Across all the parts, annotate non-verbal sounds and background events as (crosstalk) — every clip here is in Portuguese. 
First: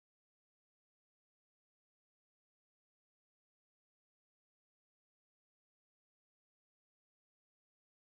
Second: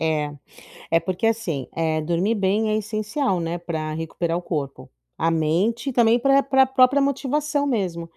É. Eh, porque assim, eh, dormir bem é essencial, né, pra recuperar o corpo, a mente e também pra pra própria motivação mesmo,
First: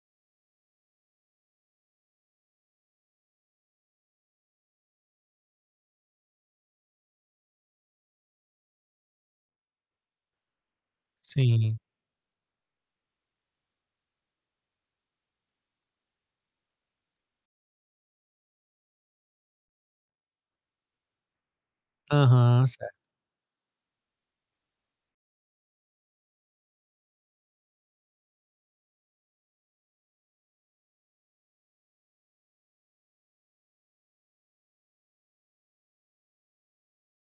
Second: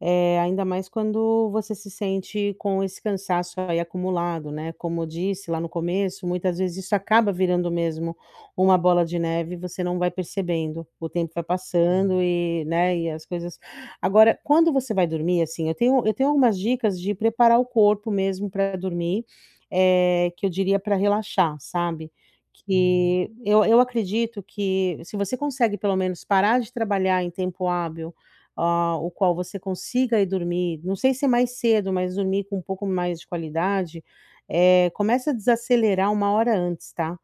eh, ainda mais quando você se sente com esse cansaço aí, acumulado, né, como disse lá no começo muitas vezes isso acaba virando mesmo uma bola de neve e você não vai percebendo, o tempo vai Sim. passando e, né, e as coisas agora quando você vai dormir assim, eu tenho eu tenho algumas dicas de preparar o corpo mesmo pra dormir, eh, que eu diria pra relaxar sabe, Aham, certo. que eu eu acredito que se você consegue pelo menos parar de trabalhar em tempo hábil, ah, o qual você consiga ir dormir, não sei se é mais cedo, mas dormir com um pouco mais de qualidade, eh, começa a desacelerar 1h antes, tá?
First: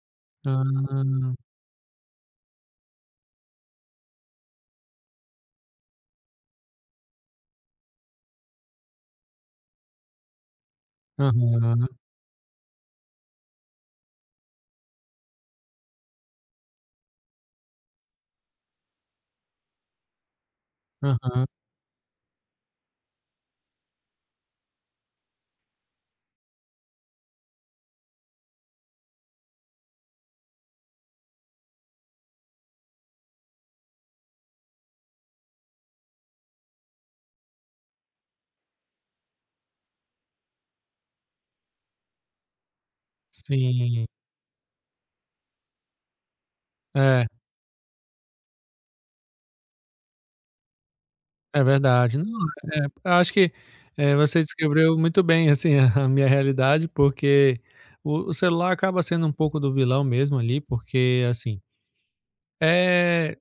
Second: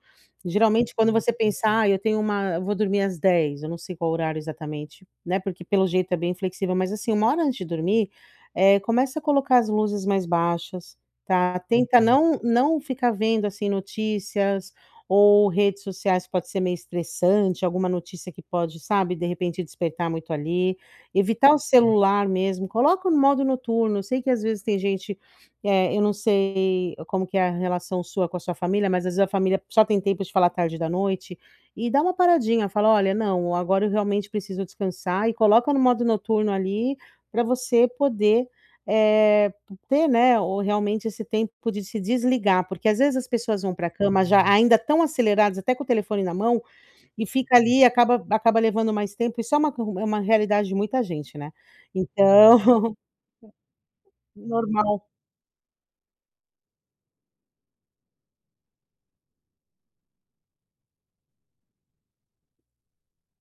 Geralmente quando você Hum. pensar: "Ai eu tenho uma eu vou dormir às 22h.", eu não sei qual horário exatamente, né, porque pelo jeito é bem flexível, mas assim 1h antes de dormir, eh começa a colocar as luzes mais baixas tá, Aham. tenta não não ficar vendo assim notícias ou redes sociais, pode ser meio estressante, alguma notícia que pode, sabe de repente despertar muito ali, Aham. evitar o celular mesmo, coloca no modo noturno, eu sei que às vezes tem gente, eh, eu não sei como que é a relação sua com a sua família, mas às vezes a família só tem tempo de falar tarde da noite, e dá uma paradinha, fala: "Olha, não, agora eu realmente preciso descansar." e coloca no modo noturno ali pra você poder, eh, p ter, né, o realmente esse tempo de se desligar, porque às vezes as pessoas vão pra Sim. cama já ainda tão aceleradas até com o telefone na mão, e É. fica ali e acaba acaba levando mais tempo e só uma cu uma realidade de muita gente, né. É verdade, não, Então eh, porque eu acho que é você descreveu normal. muito bem assim (chuckles) a minha realidade, porque o o celular acaba sendo um pouco do vilão mesmo ali porque é, assim é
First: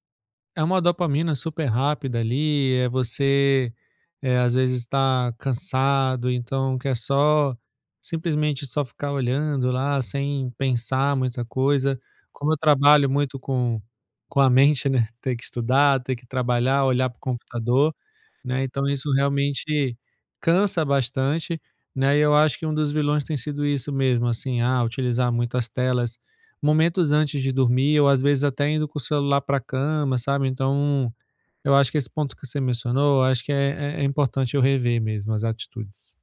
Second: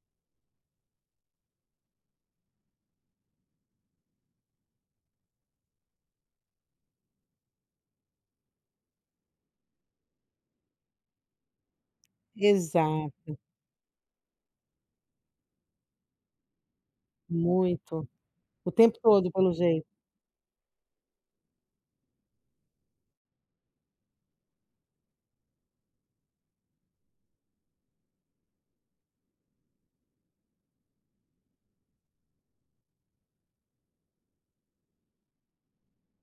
é uma dopamina super rápida ali, é você, eh, às vezes tá cansado então quer só, simplesmente só ficar olhando lá sem pensar muita coisa. Como eu trabalho Exato. muito com com a mente, né, tem que estudar, tem que trabalhar, olhar para o computador, Muito, né, o então tempo isso todo pelo jeito. realmente cansa bastante, né, e eu acho que um dos vilões tem sido isso mesmo, assim, ah, utilizar muito as telas momentos antes de dormir ou às vezes até indo com o celular pra cama, sabe, então, eu acho que esse ponto que você mencionou, eu acho que é é é importante eu rever mesmo, as atitudes.